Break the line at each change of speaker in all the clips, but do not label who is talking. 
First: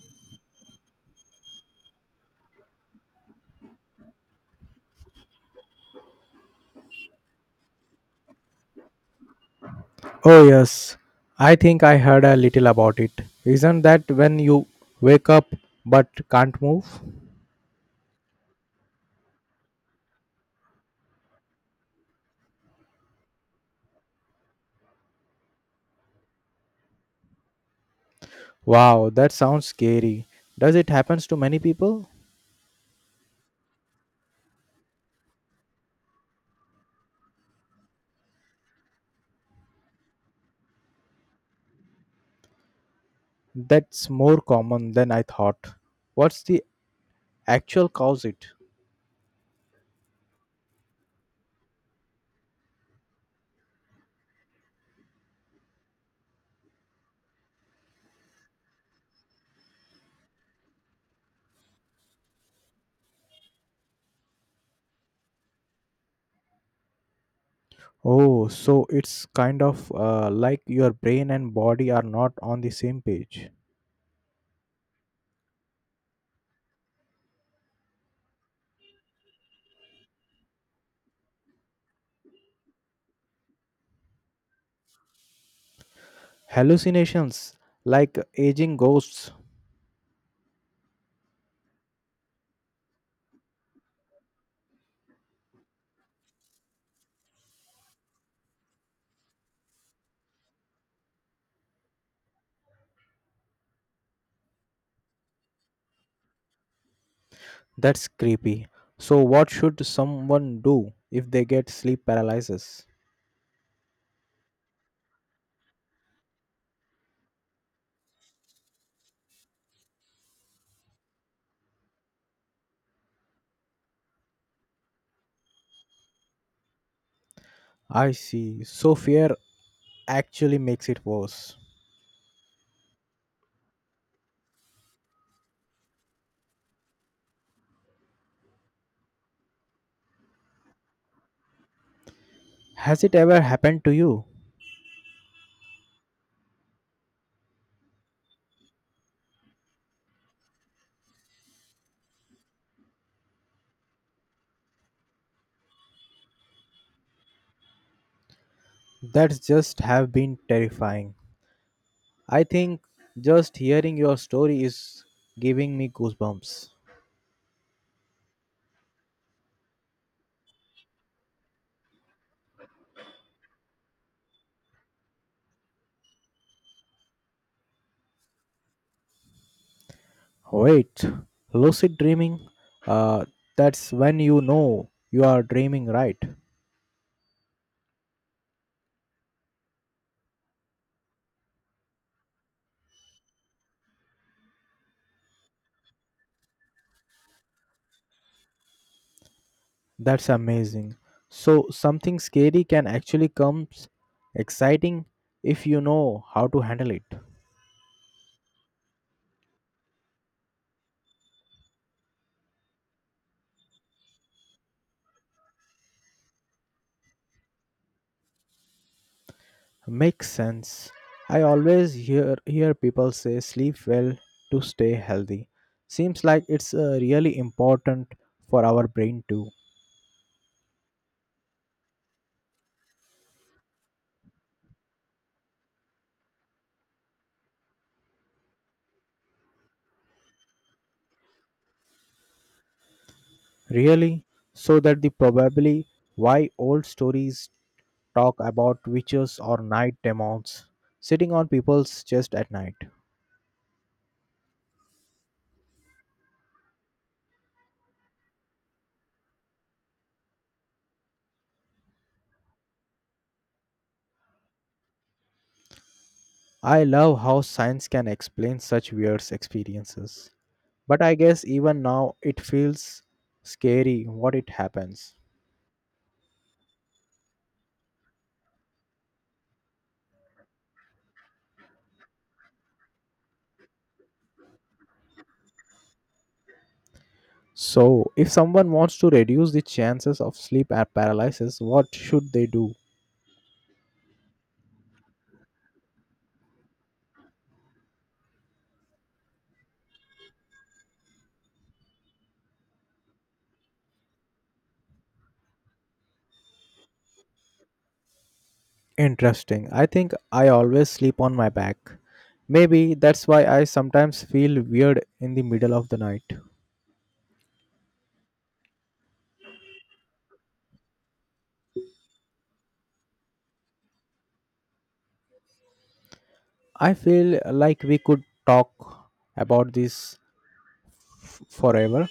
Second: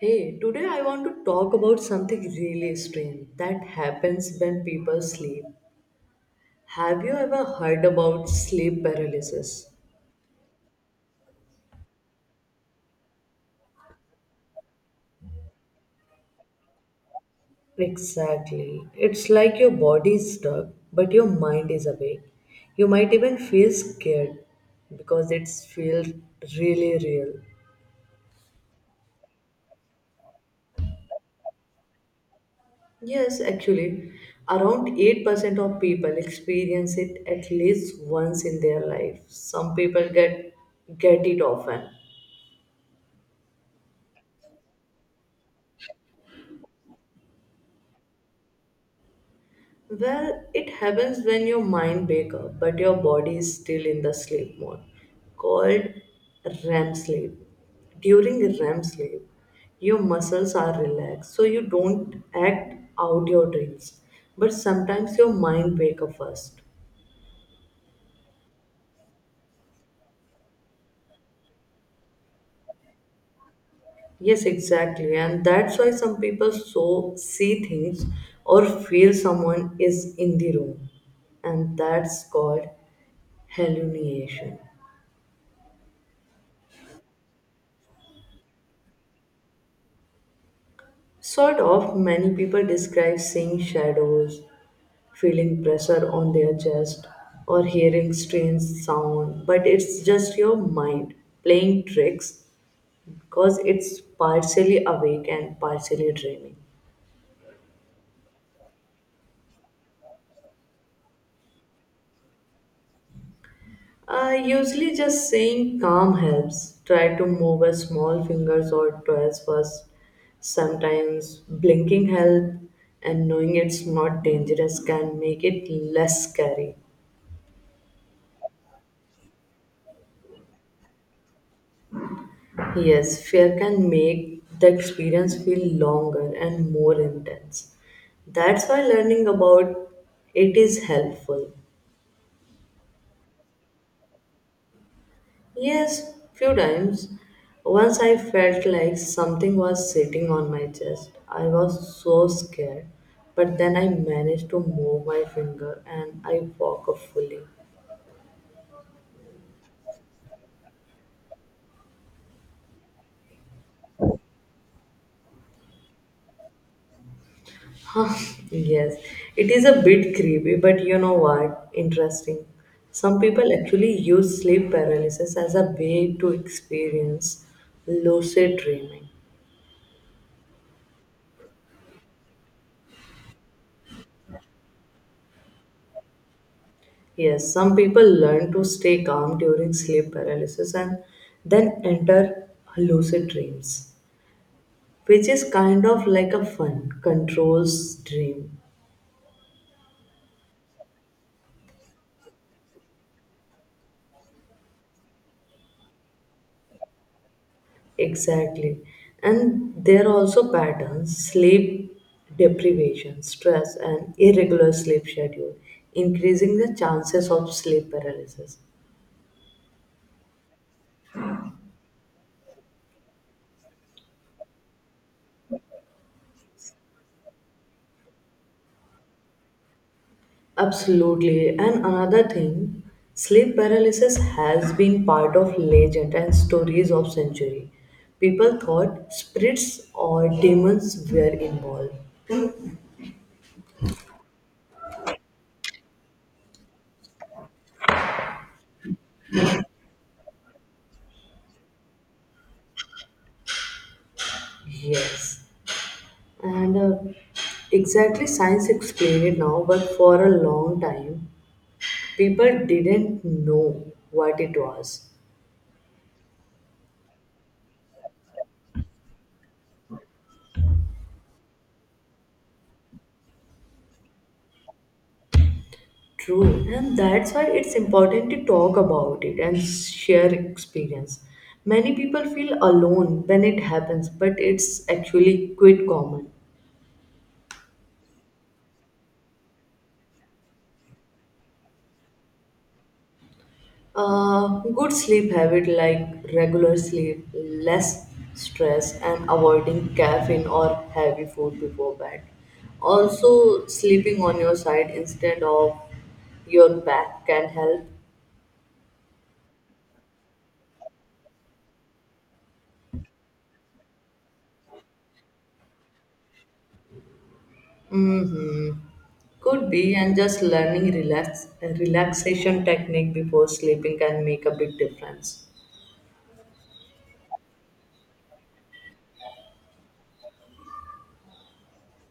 Hey, today I want to talk about something really strange that happens when people sleep. Have you ever heard about sleep paralysis?
Oh, yes. I think I heard a little about it. Isn't that when you wake up but can't move?
Exactly. It's like your body is stuck, but your mind is awake. You might even feel scared because it feels really real.
Wow, that sounds scary. Does it happens to many people?
Yes, actually, around 8% of people experience it at least once in their life. Some people get it often.
That's more common than I thought. What's the actual cause it?
Well, it happens when your mind wake up, but your body is still in the sleep mode, called REM sleep. During REM sleep, your muscles are relaxed, so you don't act out your dreams. But sometimes your mind wake up first.
Oh, so it's kind of like your brain and body are not on the same page.
Yes, exactly, and that's why some people see things or feel someone is in the room, and that's called hallucination.
Hallucinations, like aging ghosts.
Sort of, many people describe seeing shadows, feeling pressure on their chest, or hearing strange sound, but it's just your mind playing tricks because it's partially awake and partially dreaming.
That's creepy. So what should someone do if they get sleep paralysis?
Usually, just saying calm helps. Try to move a small fingers or toes first. Sometimes blinking help, and knowing it's not dangerous can make it less scary.
I see. So fear actually makes it worse.
Yes, fear can make the experience feel longer and more intense. That's why learning about it is helpful.
Has it ever happened to you?
Yes, few times. Once I felt like something was sitting on my chest. I was so scared, but then I managed to move my finger and I woke up fully.
That's just have been terrifying. I think just hearing your story is giving me goosebumps.
Yes, it is a bit creepy, but you know what? Interesting. Some people actually use sleep paralysis as a way to experience lucid dreaming.
Wait, lucid dreaming? Uh, that's when you know you are dreaming, right?
Yes, some people learn to stay calm during sleep paralysis and then enter lucid dreams, which is kind of like a fun, controls dream.
That's amazing. So something scary can actually come exciting if you know how to handle it.
Exactly. And there are also patterns: sleep deprivation, stress, and irregular sleep schedule, increasing the chances of sleep paralysis.
Makes sense. I always hear people say sleep well to stay healthy. Seems like it's really important for our brain too.
Absolutely. And another thing, sleep paralysis has been part of legend and stories of century. People thought spirits or demons were involved.
Really, so that the probably why old stories talk about witches or night demons sitting on people's chest at night.
Yes. And exactly science explained it now, but for a long time, people didn't know what it was.
I love how science can explain such weird experiences. But I guess even now it feels scary what it happens.
True, and that's why it's important to talk about it and share experience. Many people feel alone when it happens, but it's actually quite common.
So, if someone wants to reduce the chances of sleep paralysis, what should they do?
Uh, Good sleep habit like regular sleep, less stress, and avoiding caffeine or heavy food before bed. Also, sleeping on your side instead of your back can help.
Interesting. I think I always sleep on my back. Maybe that's why I sometimes feel weird in the middle of the night.
Hmm Could be, and just learning relaxation technique before sleeping can make a big difference.
I feel like we could talk about this forever.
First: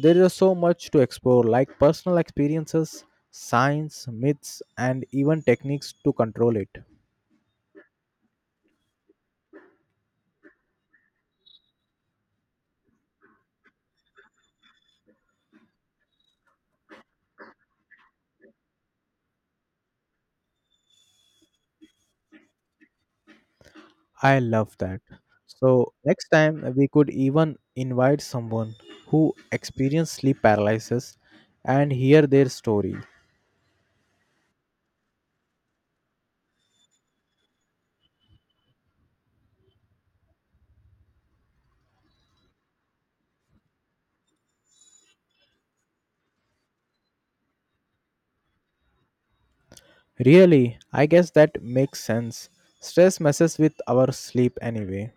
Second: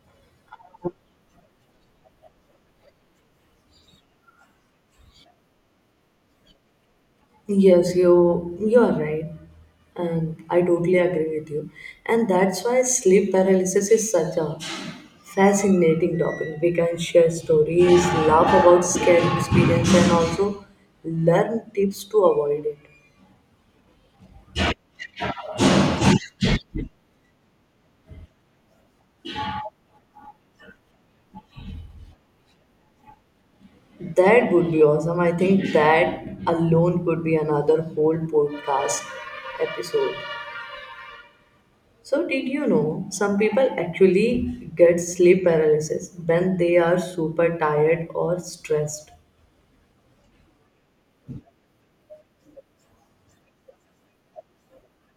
There is so much to explore, like personal experiences, science, myths, and even techniques to control it.
Yes, you are right, and I totally agree with you. And that's why sleep paralysis is such a fascinating topic. We can share stories, laugh about scary experience, and also learn tips to avoid it.
I love that. So next time we could even invite someone who experienced sleep paralysis and hear their story.
That would be awesome. I think that alone could be another whole podcast episode. So, did you know some people actually get sleep paralysis when they are super tired or stressed?
Really, I guess that makes sense. Stress messes with our sleep anyway.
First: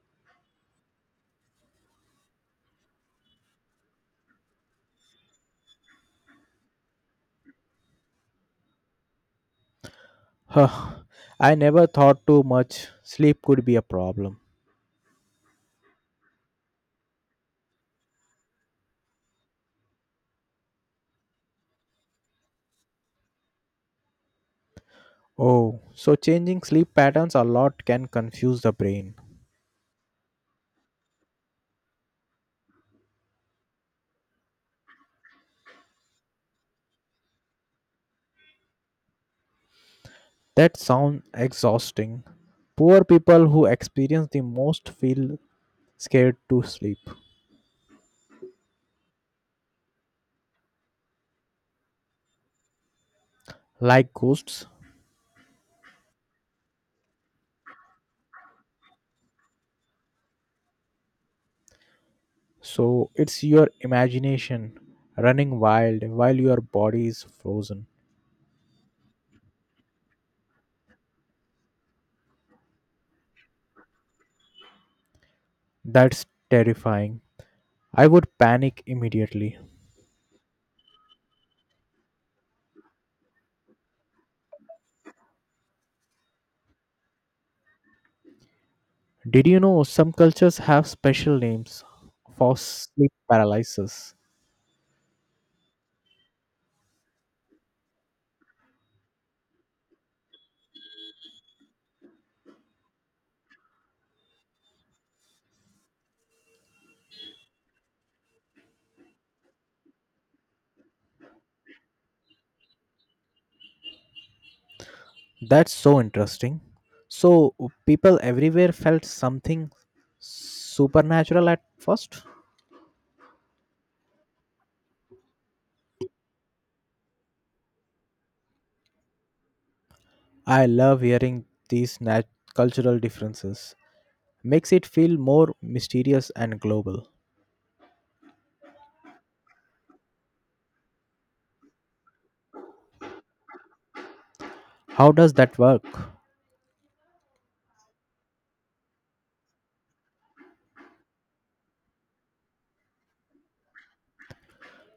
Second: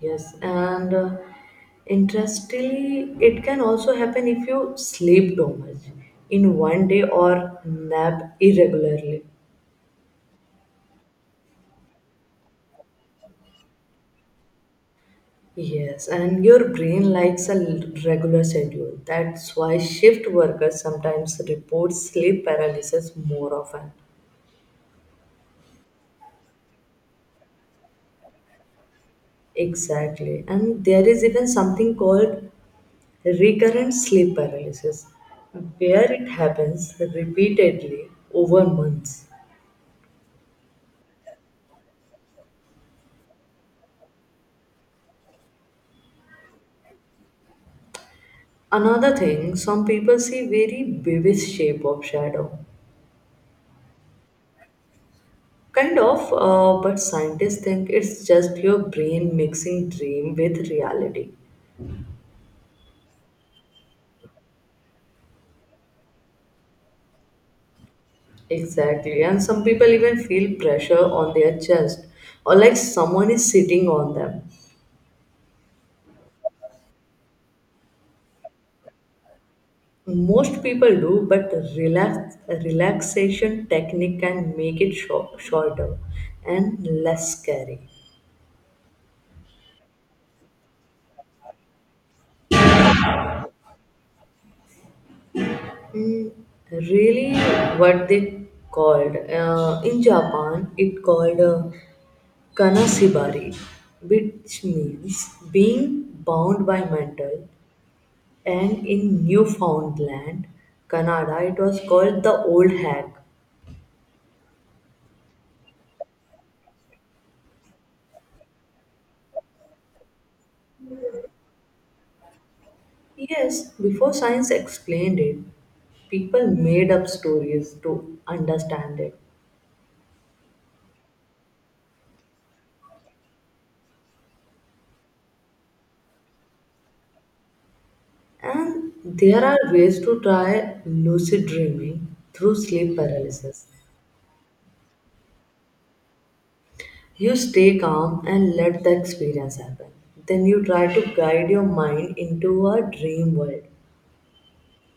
Yes, and interestingly, it can also happen if you sleep too much in one day or nap irregularly.
Huh, I never thought too much sleep could be a problem.
Yes, and your brain likes a regular schedule. That's why shift workers sometimes report sleep paralysis more often.
Oh, so changing sleep patterns a lot can confuse the brain.
Exactly. And there is even something called recurrent sleep paralysis, where it happens repeatedly over months.
That sounds exhausting. Poor people who experience the most feel scared to sleep.
Another thing, some people see very vivid shape of shadow.
Like ghosts.
Kind of, but scientists think it's just your brain mixing dream with reality.
So it's your imagination running wild while your body is frozen.
Exactly, and some people even feel pressure on their chest or like someone is sitting on them.
That's terrifying. I would panic immediately.
Most people do, but relaxation technique can make it shorter and less scary.
Did you know some cultures have special names for sleep paralysis?
Really, what they called in Japan, it called kanasibari, which means being bound by metal, and in Newfoundland, Canada, it was called the old hag.
That's so interesting. So people everywhere felt something supernatural at first.
Yes, before science explained it, people made up stories to understand it.
I love hearing these cultural differences. Makes it feel more mysterious and global.
And there are ways to try lucid dreaming through sleep paralysis.
How does that work?
You stay calm and let the experience happen. Then you try to guide your mind into a dream world.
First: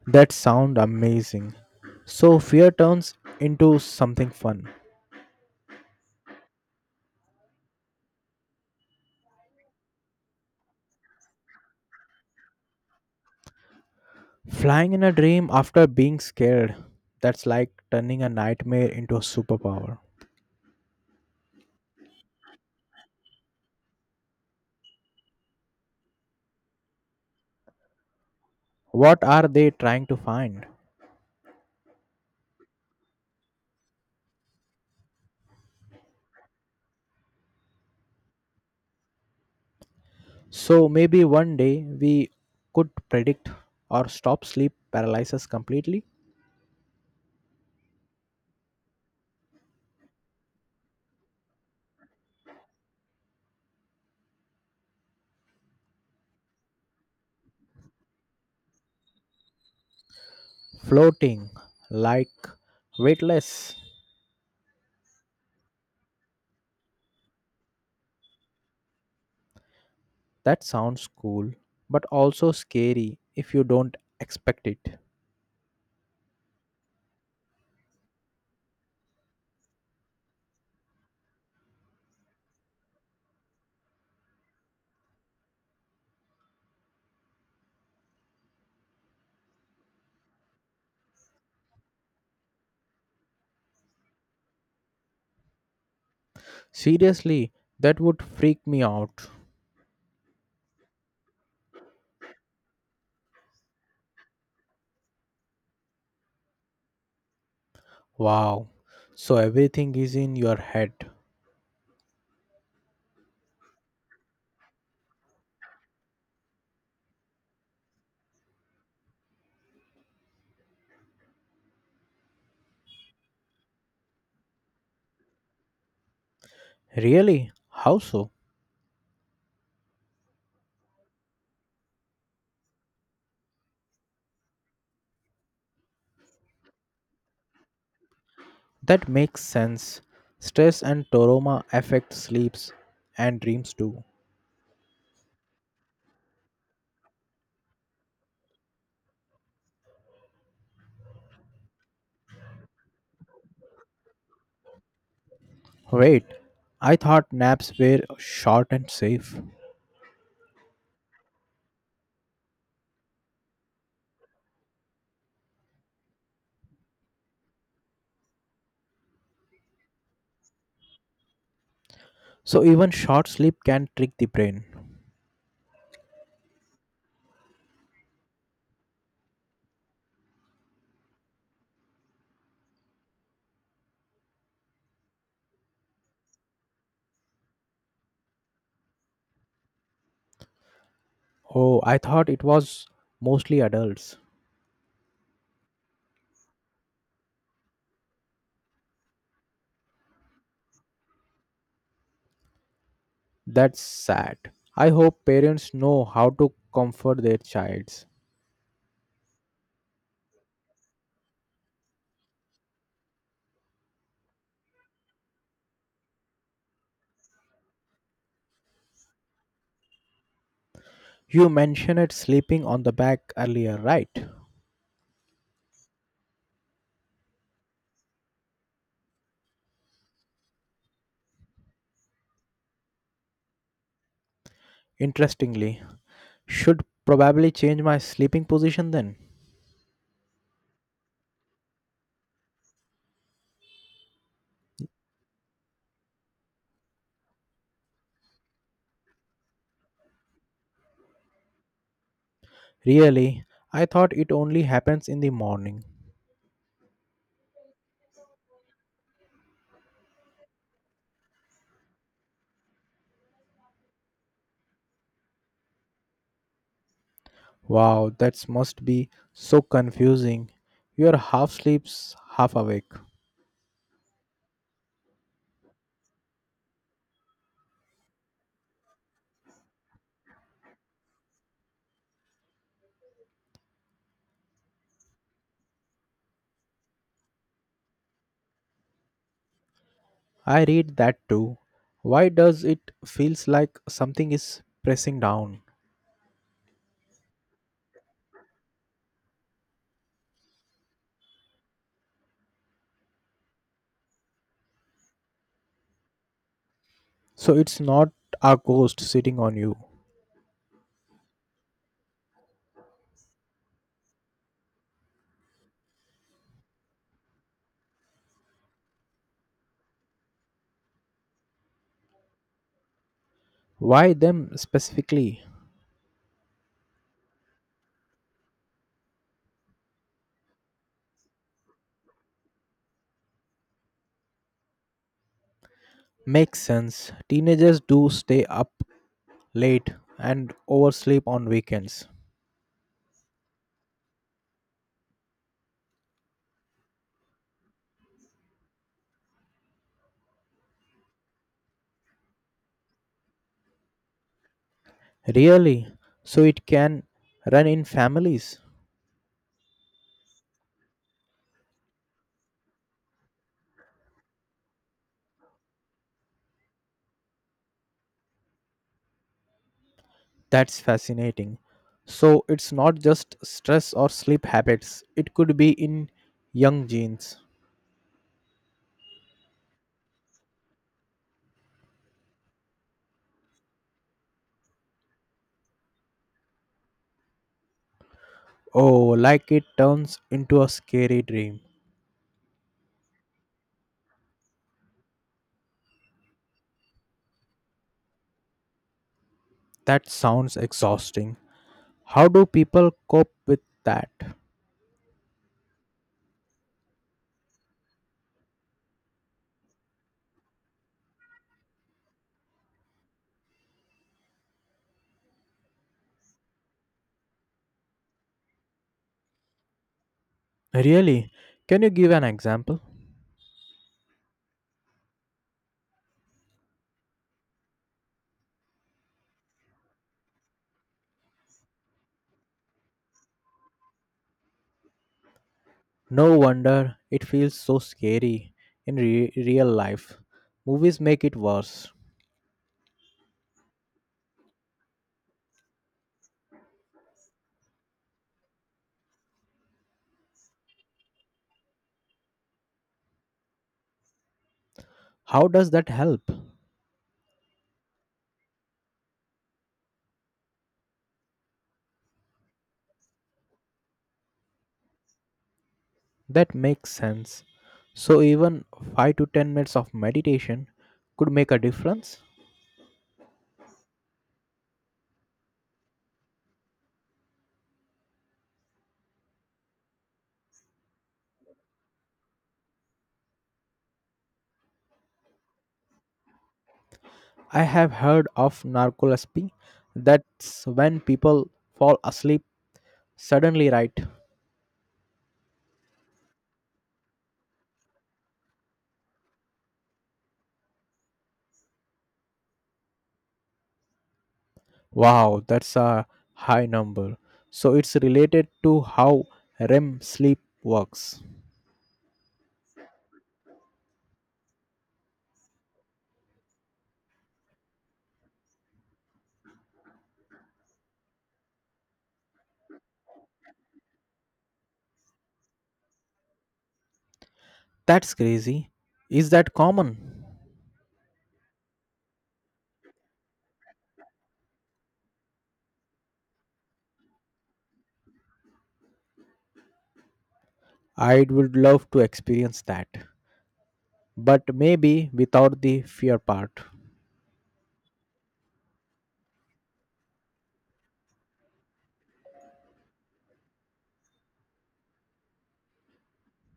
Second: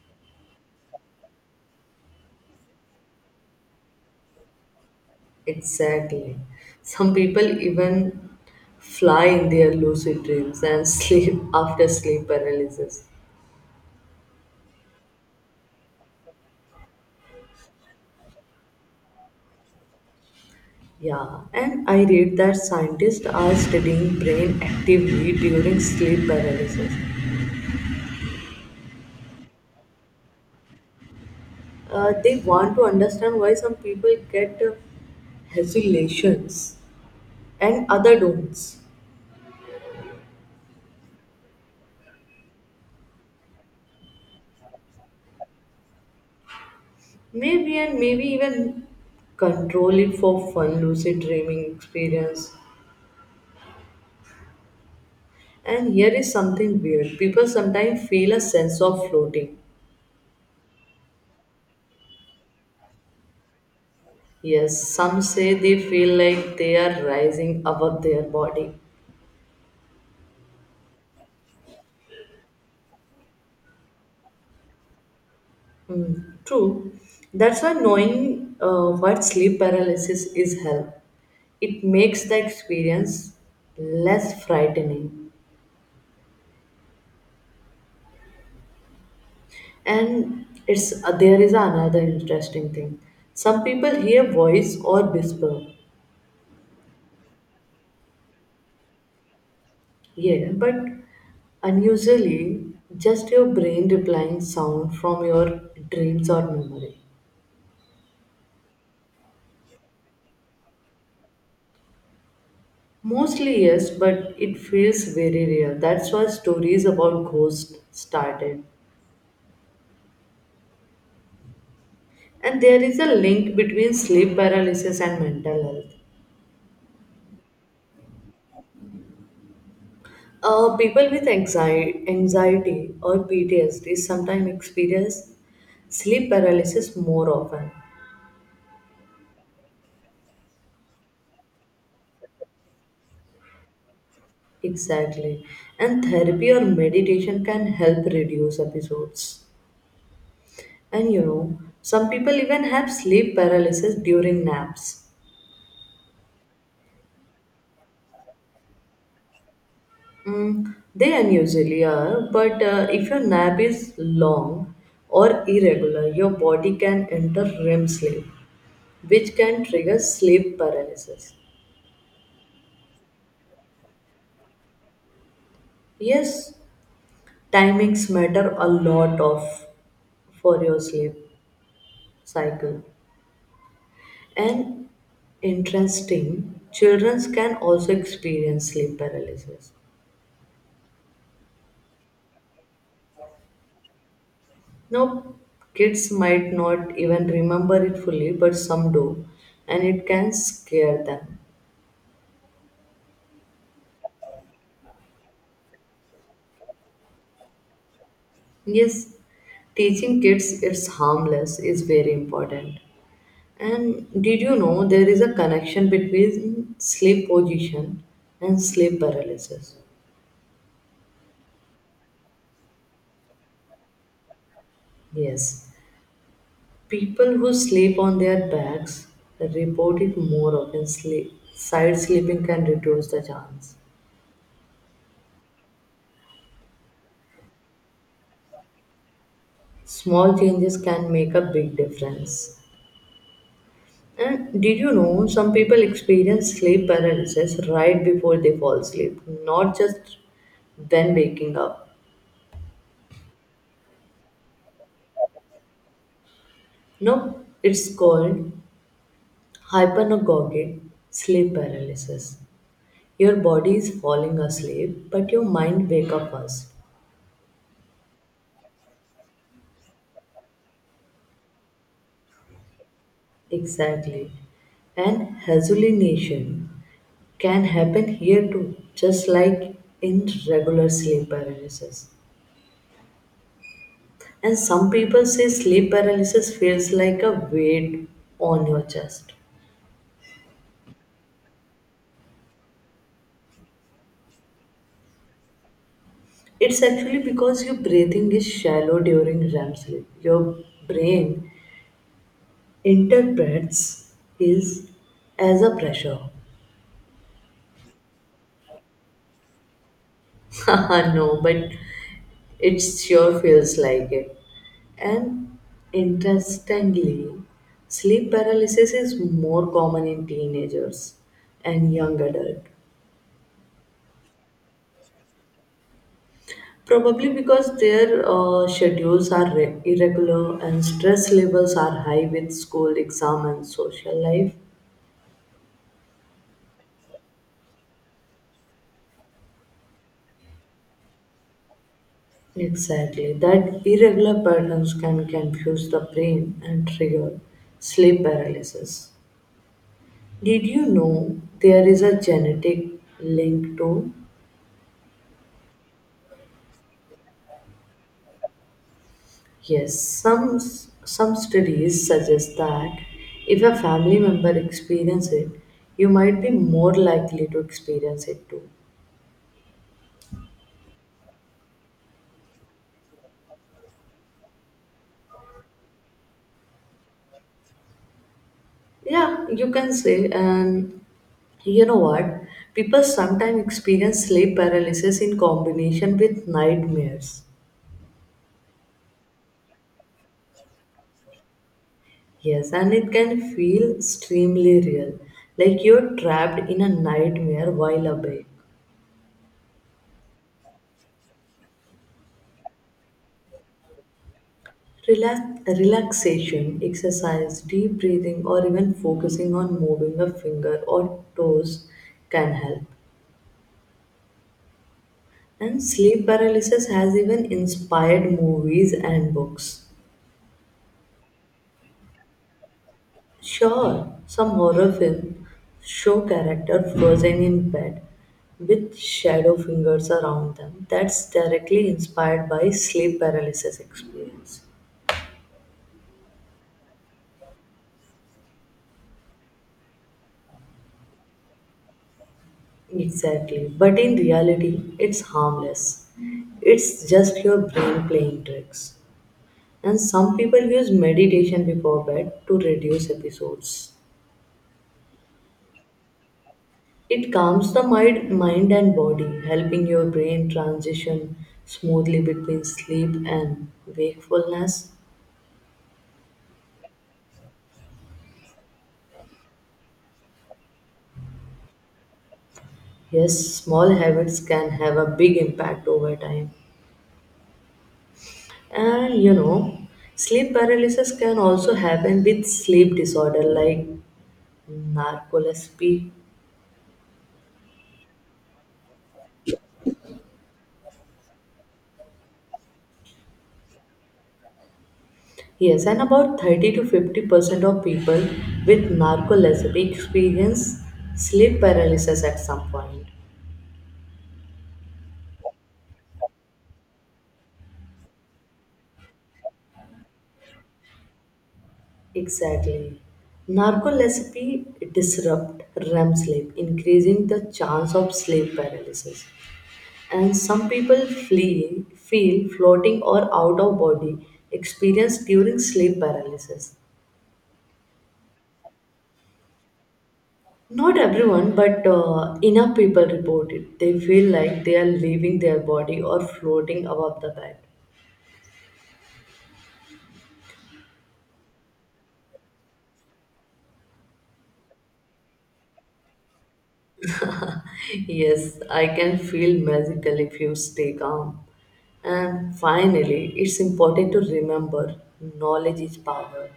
That sound amazing. So fear turns into something fun.
Exactly. Some people even fly in their lucid dreams and sleep after sleep paralysis.
Flying in a dream after being scared. That's like turning a nightmare into a superpower.
Yeah, and I read that scientists are studying brain activity during sleep paralysis.
What are they trying to find?
They want to understand why some people get hallucinations and other don't.
So maybe one day we could predict or stop sleep paralysis completely.
Maybe, and maybe even control it for fun, lucid dreaming experience. And here is something weird. People sometimes feel a sense of floating.
Floating like weightless.
Yes, some say they feel like they are rising above their body.
That sounds cool, but also scary if you don't expect it.
True. That's why knowing what sleep paralysis is help. It makes the experience less frightening. And it's there is another interesting thing. Some people hear voice or whisper.
Seriously, that would freak me out.
Yeah, but unusually just your brain replying sound from your dreams or memory.
Wow. So everything is in your head.
Mostly yes, but it feels very real. That's why stories about ghosts started. And there is a link between sleep paralysis and mental health.
Really? How so?
People with anxiety or PTSD sometimes experience sleep paralysis more often.
That makes sense. Stress and trauma affect sleeps and dreams too.
Exactly. And therapy or meditation can help reduce episodes. And you know, some people even have sleep paralysis during naps.
Wait, I thought naps were short and safe.
Mm, they unusually are, but if your nap is long or irregular, your body can enter REM sleep, which can trigger sleep paralysis.
So even short sleep can trick the brain.
Yes, timings matter a lot of for your sleep cycle. And interesting, children can also experience sleep paralysis.
Oh, I thought it was mostly adults.
Now, kids might not even remember it fully, but some do, and it can scare them.
That's sad. I hope parents know how to comfort their childs.
Yes, teaching kids it's harmless is very important. And did you know there is a connection between sleep position and sleep paralysis?
You mentioned sleeping on the back earlier, right?
Yes. People who sleep on their backs report it more often. Sleep. Side sleeping can reduce the chance.
Interestingly, should probably change my sleeping position then.
Small changes can make a big difference. And did you know some people experience sleep paralysis right before they fall asleep, not just when waking up?
Really, I thought it only happens in the morning.
No, it's called hypnagogic sleep paralysis. Your body is falling asleep, but your mind wake up first.
Wow, that must be so confusing. You're half sleeps, half awake.
Exactly. And hallucination can happen here too, just like in regular sleep paralysis. And some people say sleep paralysis feels like a weight on your chest.
I read that too. Why does it feels like something is pressing down?
It's actually because your breathing is shallow during REM sleep. Your brain interprets is as a pressure.
So it's not a ghost sitting on you.
No, but it sure feels like it. And interestingly, sleep paralysis is more common in teenagers and young adults.
Why them specifically?
Probably because their schedules are irregular and stress levels are high with school, exam, and social life.
Makes sense. Teenagers do stay up late, and oversleep on weekends.
Exactly. That irregular patterns can confuse the brain and trigger sleep paralysis. Did you know there is a genetic link to?
Really? So it can run in families?
Yes, some studies suggest that if a family member experiences it, you might be more likely to experience it too.
That's fascinating. So it's not just stress or sleep habits, it could be in young genes.
Yeah, you can say, and you know what? People sometimes experience sleep paralysis in combination with nightmares.
Oh, like it turns into a scary dream.
Yes, and it can feel extremely real, like you're trapped in a nightmare while awake.
That sounds exhausting. How do people cope with that?
Relaxation, exercise, deep breathing, or even focusing on moving a finger or toes can help. And sleep paralysis has even inspired movies and books.
Really? Can you give an example?
Sure, some horror film show character frozen in bed with shadow fingers around them. That's directly inspired by sleep paralysis experience.
No wonder it feels so scary in real life. Movies make it worse.
Exactly. But in reality, it's harmless. It's just your brain playing tricks. And some people use meditation before bed to reduce episodes.
How does that help?
It calms the mind and body, helping your brain transition smoothly between sleep and wakefulness.
That makes sense. So, even 5 to 10 minutes of meditation could make a difference.
Yes, small habits can have a big impact over time. And you know, sleep paralysis can also happen with sleep disorder like narcolepsy.
I have heard of narcolepsy. That's when people fall asleep suddenly, right?
Yes, and about 30 to 50% of people with narcolepsy experience sleep paralysis at some point.
Wow, that's a high number. So, it's related to how REM sleep works.
Exactly. Narcolepsy disrupt REM sleep, increasing the chance of sleep paralysis. And some people feel floating or out of body experience during sleep paralysis.
That's crazy. Is that common?
Not everyone, but enough people report it. They feel like they are leaving their body or floating above the bed.
I would love to experience that, but maybe without the fear part.
Yes, I can feel magical if you stay calm. And finally, it's important to remember knowledge is power.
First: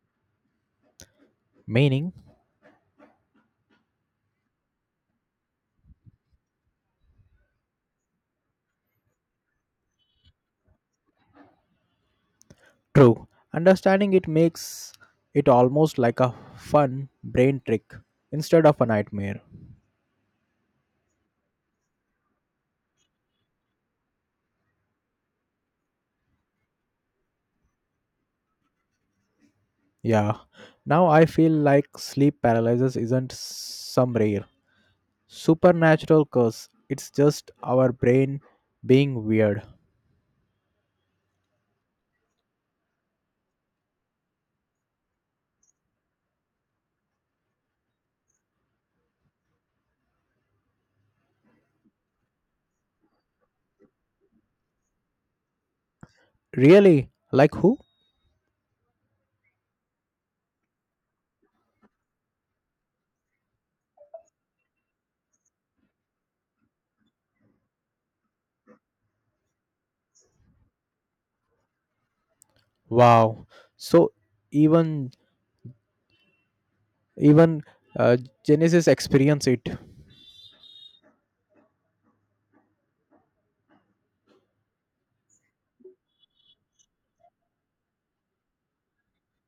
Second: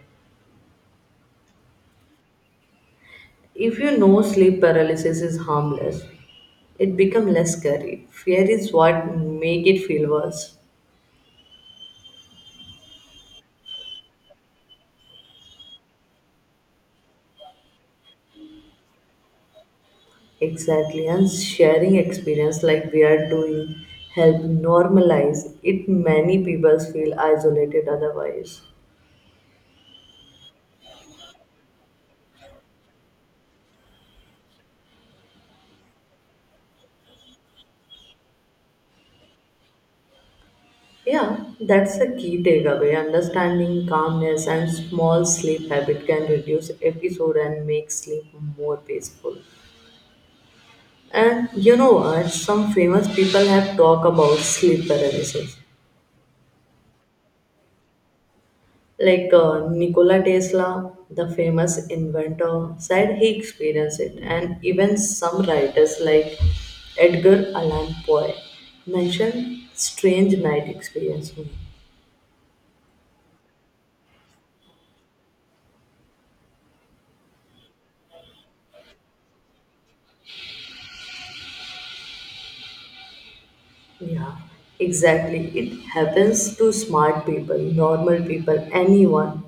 Meaning?
If you know sleep paralysis is harmless, it becomes less scary. Fear is what make it feel worse.
True. Understanding it makes it almost like a fun brain trick instead of a nightmare.
Exactly, and sharing experience like we are doing help normalize it. Many people feel isolated otherwise.
Yeah. Now I feel like sleep paralysis isn't some rare supernatural curse. It's just our brain being weird.
Yeah, that's the key takeaway. Understanding calmness and small sleep habit can reduce episode and make sleep more peaceful. And you know what? Some famous people have talked about sleep paralysis.
Really? Like who?
Like Nikola Tesla, the famous inventor, said he experienced it. And even some writers like Edgar Allan Poe mentioned strange night experiences.
Wow. So even Even uh, Genesis experience it.
Yeah, exactly. It happens to smart people, normal people, anyone.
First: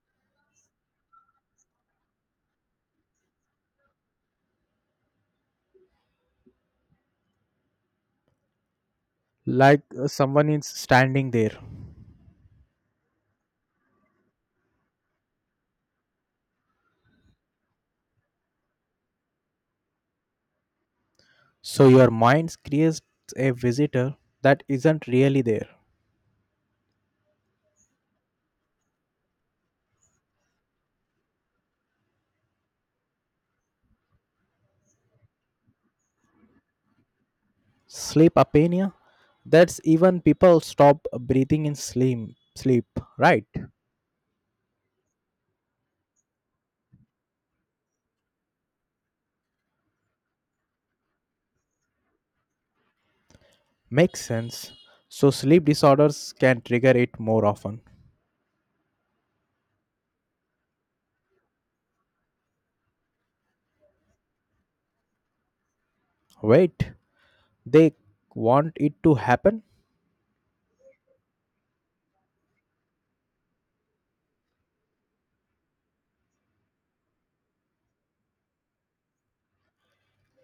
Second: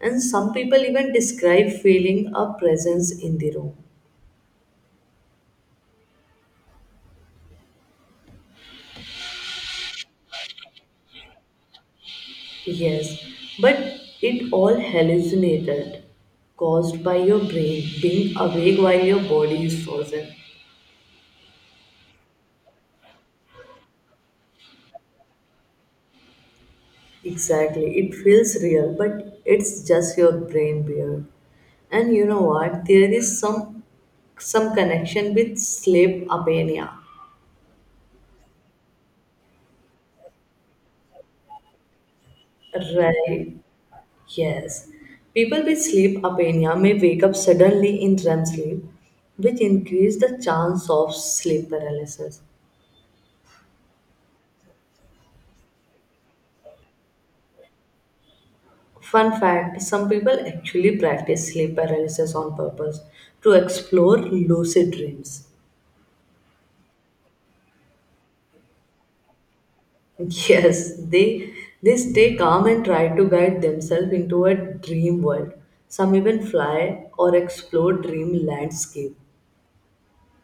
And some people even describe feeling a presence in the room.
Like someone is standing there.
Yes, but it all hallucinated, caused by your brain being awake while your body is frozen.
So your mind creates a visitor that isn't really there.
Exactly, it feels real, but it's just your brain weird. And you know what? There is some connection with sleep apnea.
Sleep apnea. That's even people stop breathing in sleep, right?
Right. Yes, people with sleep apnea may wake up suddenly in REM sleep, which increase the chance of sleep paralysis.
Makes sense. So sleep disorders can trigger it more often.
Fun fact, some people actually practice sleep paralysis on purpose to explore lucid dreams.
Wait. They want it to happen?
Yes, they stay calm and try to guide themselves into a dream world. Some even fly or explore dream landscape.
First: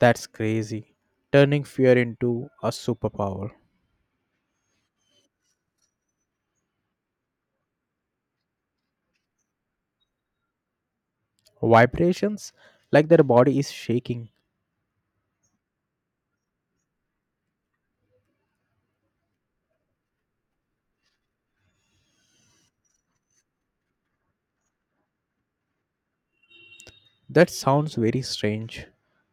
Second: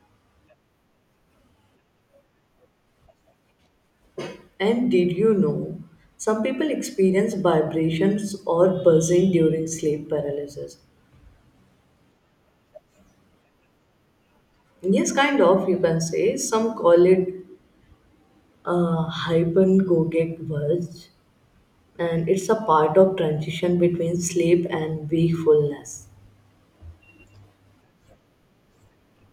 That's crazy. Turning fear into a superpower.
And did you know some people experience vibrations or buzzing during sleep paralysis?
Vibrations like their body is shaking.
Yes, kind of, you can say. Some call it hypnagogic buzz, and it's a part of transition between sleep and wakefulness.
That sounds very strange.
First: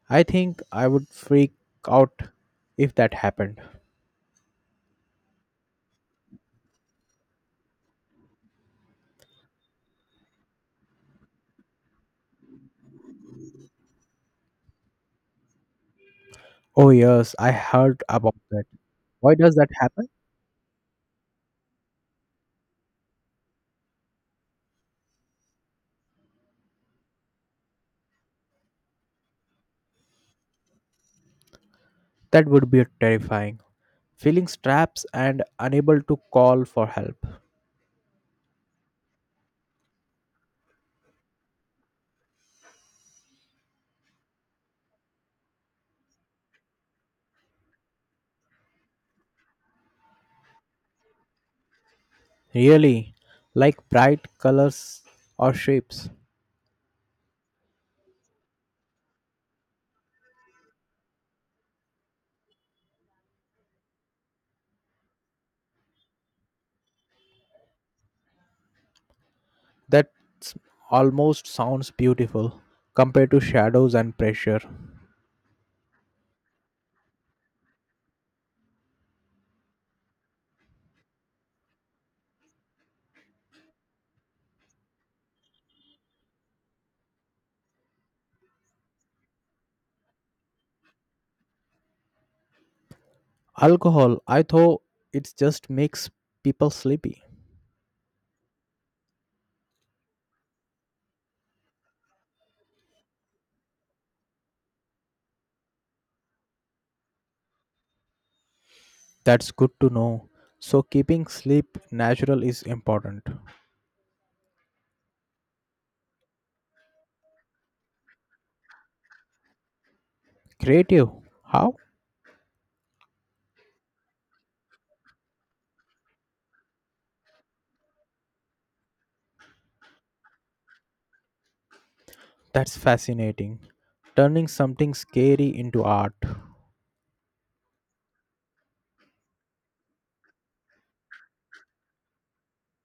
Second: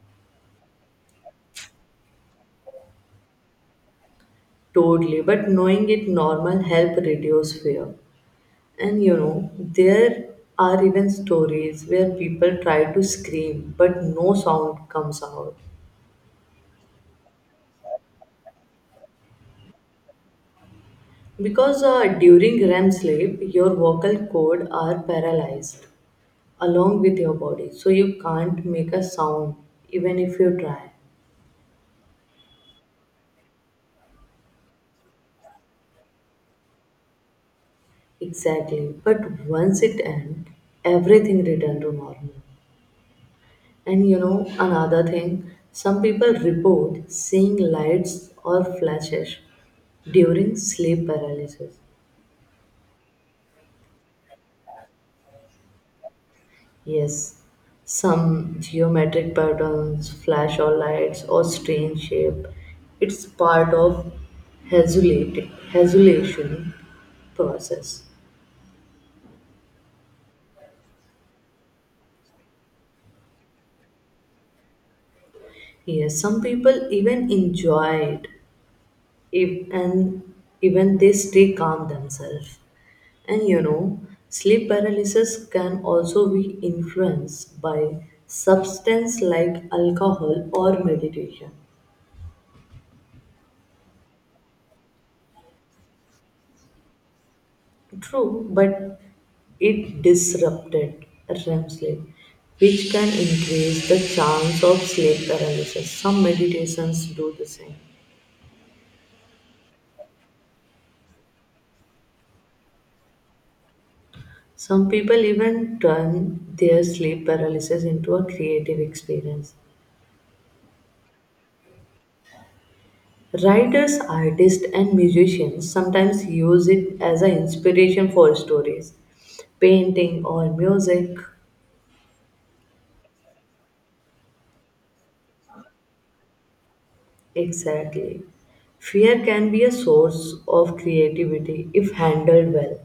I think I would freak out if that happened.
Totally, but knowing it normal help reduce fear. There are even stories where people try to scream, but no sound comes out.
Oh, yes, I heard about that. Why does that happen?
Because during REM sleep, your vocal cord are paralyzed along with your body, so you can't make a sound even if you try.
That would be terrifying. Feeling straps and unable to call for help.
Exactly. But once it ends, everything return to normal. And you know another thing, some people report seeing lights or flashes during sleep paralysis.
Really, like bright colors or shapes.
Yes, some geometric patterns, flash or lights, or strange shape. It's part of hazulation process.
That almost sounds beautiful compared to shadows and pressure.
Yes, some people even enjoy it, if, and even they stay calm themselves. And you know, sleep paralysis can also be influenced by substance like alcohol or meditation.
Alcohol, I thought it just makes people sleepy.
True, but it disrupted REM sleep, which can increase the chance of sleep paralysis. Some meditations do the same.
That's good to know. So keeping sleep natural is important.
Some people even turn their sleep paralysis into a creative experience.
Creative. How?
Writers, artists, and musicians sometimes use it as an inspiration for stories, painting, or music.
That's fascinating. Turning something scary into art.
Exactly. Fear can be a source of creativity if handled well.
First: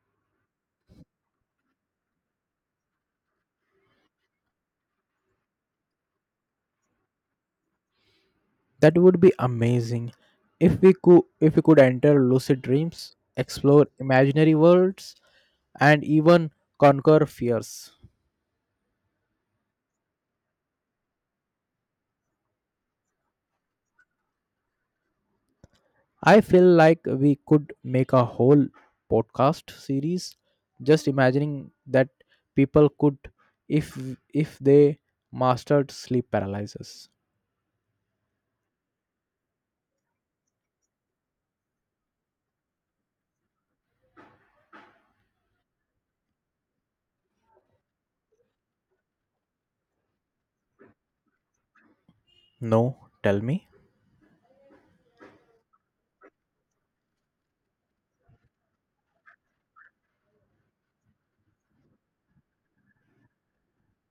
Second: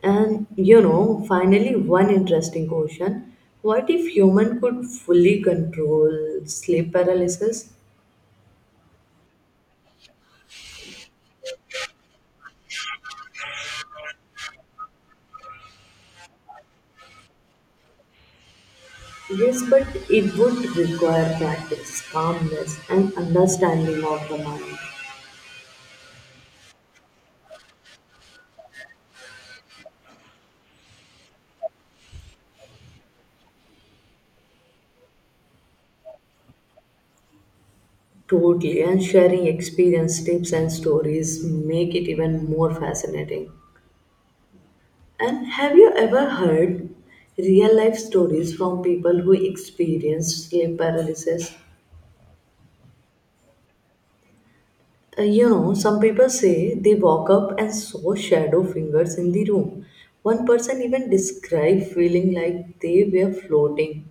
And you know, finally, one interesting question. What if human could fully control sleep paralysis?
That would be amazing. If we could enter lucid dreams, explore imaginary worlds and even conquer fears.
Yes, but it would require practice, calmness, and understanding of the mind.
I feel like we could make a whole podcast series just imagining that people could if if they mastered sleep paralysis.
Totally, and sharing experience, tips, and stories make it even more fascinating. And have you ever heard real life stories from people who experience sleep paralysis?
No, tell me.
You know, some people say they woke up and saw shadow fingers in the room. One person even described feeling like they were floating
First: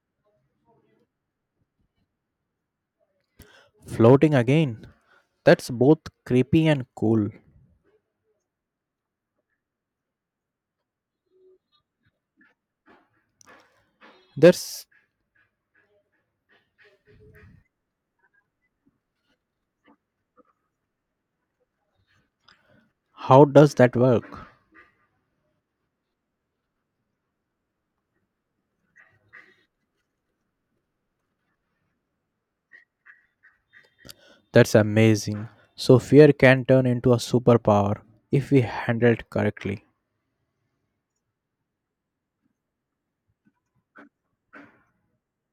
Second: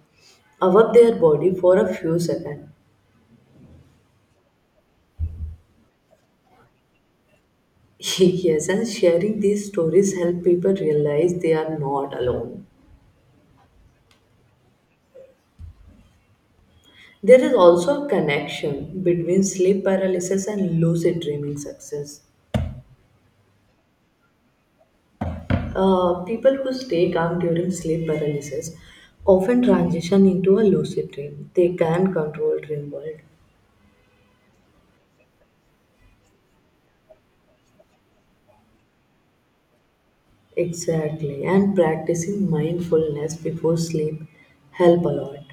above their body for a few seconds.
Floating again. That's both creepy and cool.
Yes, and sharing these stories help people realize they are not alone.
That's
There is also a connection between sleep paralysis and lucid dreaming success.
how does that work?
People who stay calm during sleep paralysis often transition into a lucid dream. They can control dream world.
That's amazing. So fear can turn into a superpower if we handle it correctly.
Exactly. And practicing mindfulness before sleep help a lot.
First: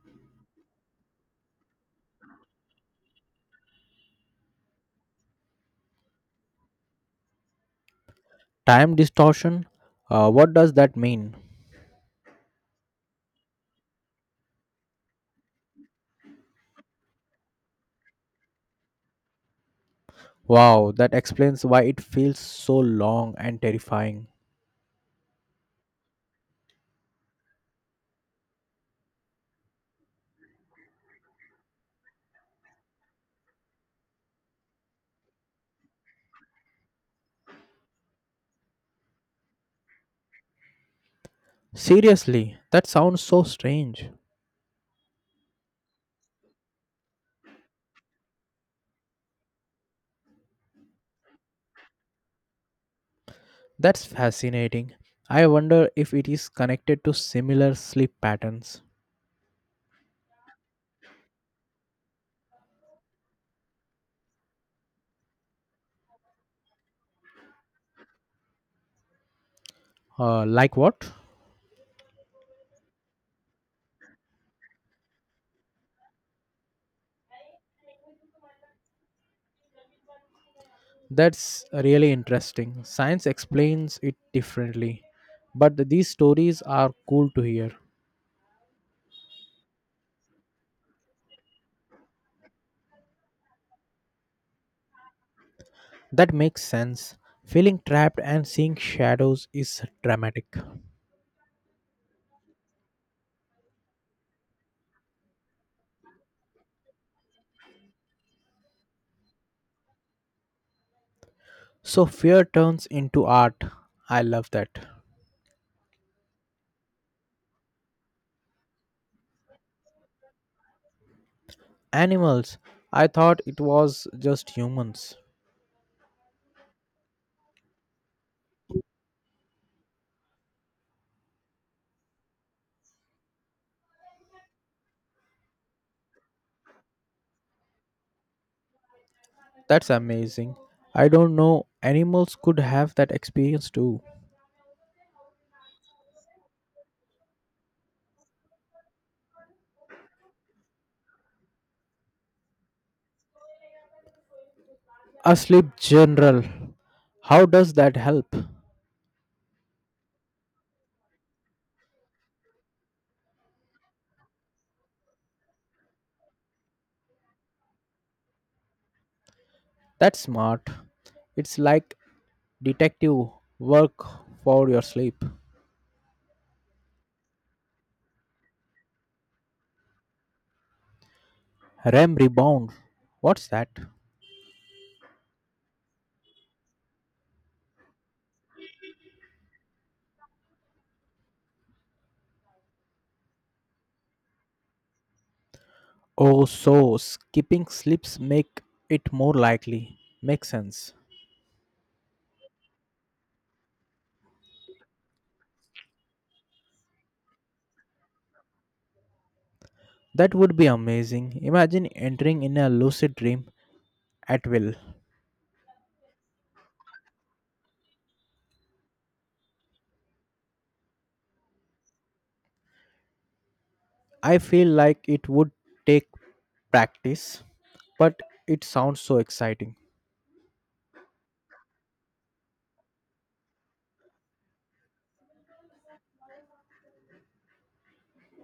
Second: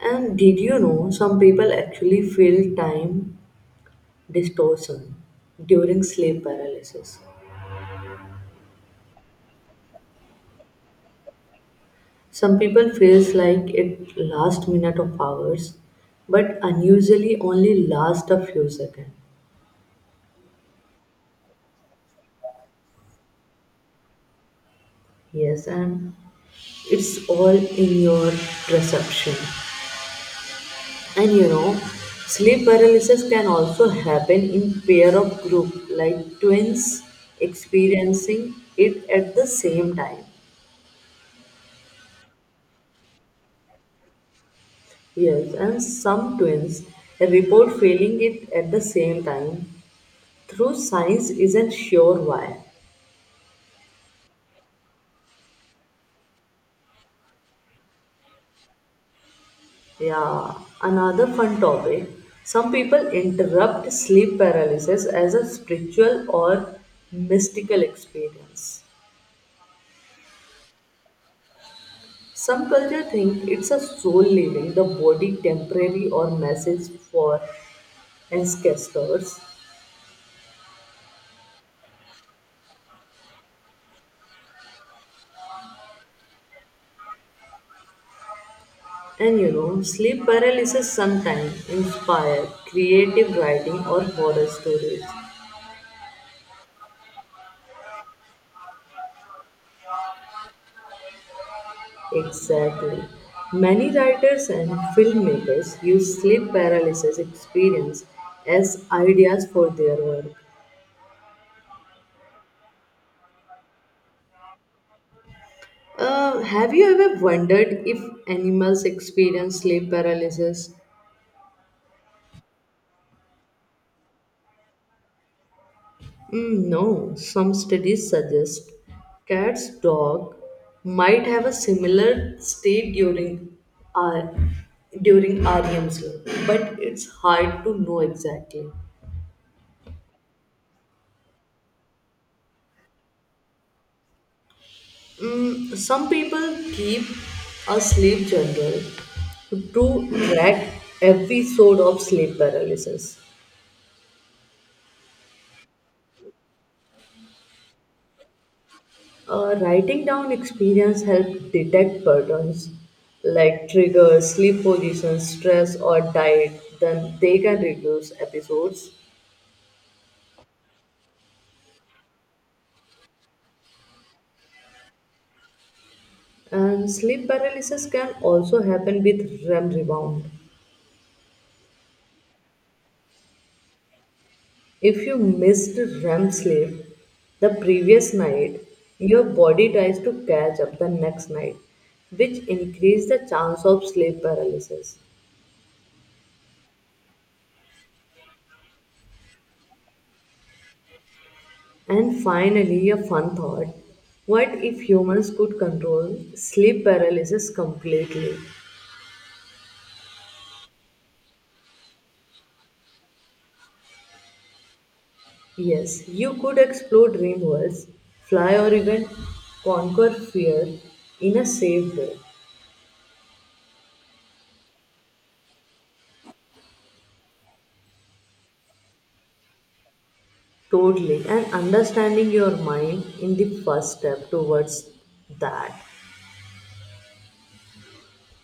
And did you know some people actually feel time distortion during sleep paralysis?
Time distortion? What does that mean?
Some people feels like it last minute of hours, but unusually only last a few seconds.
Wow, that explains why it feels so long and terrifying.
Yes, and it's all in your perception. And you know, sleep paralysis can also happen in pair of group, like twins experiencing it at the same time.
Seriously, that sounds so strange.
Yes, and some twins report feeling it at the same time, through science isn't sure why.
That's fascinating. I wonder if it is connected to similar sleep patterns.
Yeah, another fun topic. Some people interrupt sleep paralysis as a spiritual or mystical experience.
Like what?
Some culture think it's a soul leaving the body temporary or message for ancestors.
That's really interesting. Science explains it differently. But these stories are cool to hear.
And you know, sleep paralysis sometimes inspire creative writing or horror stories.
That makes sense. Feeling trapped and seeing shadows is dramatic.
Exactly. Many writers and filmmakers use sleep paralysis experience as ideas for their work.
So fear turns into art. I love that.
Have you ever wondered if animals experience sleep paralysis?
Animals. I thought it was just humans.
Mm, no, some studies suggest cats' dog might have a similar state during R, during REM sleep, but it's hard to know exactly.
That's amazing. I don't know animals could have that experience too.
Mm, some people keep a sleep journal to track episode of sleep paralysis.
A sleep general. How does that help?
Writing down experience help detect patterns like triggers, sleep positions, stress, or diet. Then they can reduce episodes.
That's smart. It's like detective work for your sleep.
And sleep paralysis can also happen with REM rebound.
REM rebound. What's that?
If you missed REM sleep the previous night, your body tries to catch up the next night, which increase the chance of sleep paralysis.
Oh, so skipping sleeps make it more likely. Makes sense.
And finally, a fun thought, what if humans could control sleep paralysis completely?
That would be amazing. Imagine entering in a lucid dream at will.
Yes, you could explore dream worlds, fly, or even conquer fear in a safe way.
I feel like it would take practice, but it sounds so exciting.
Totally. And understanding your mind in the first step towards that.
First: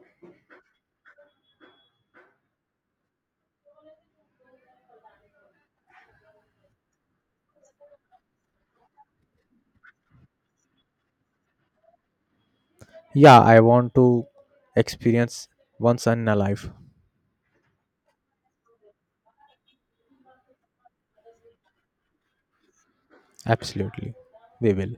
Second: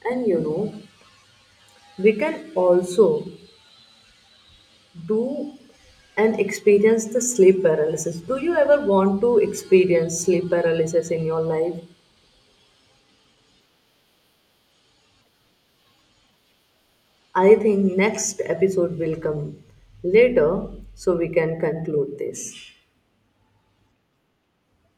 And you know, we can also do and experience the sleep paralysis. Do you ever want to experience sleep paralysis in your life?
Yeah, I want to experience once in a life.
I think next episode will come later so we can conclude this.
Absolutely. We will.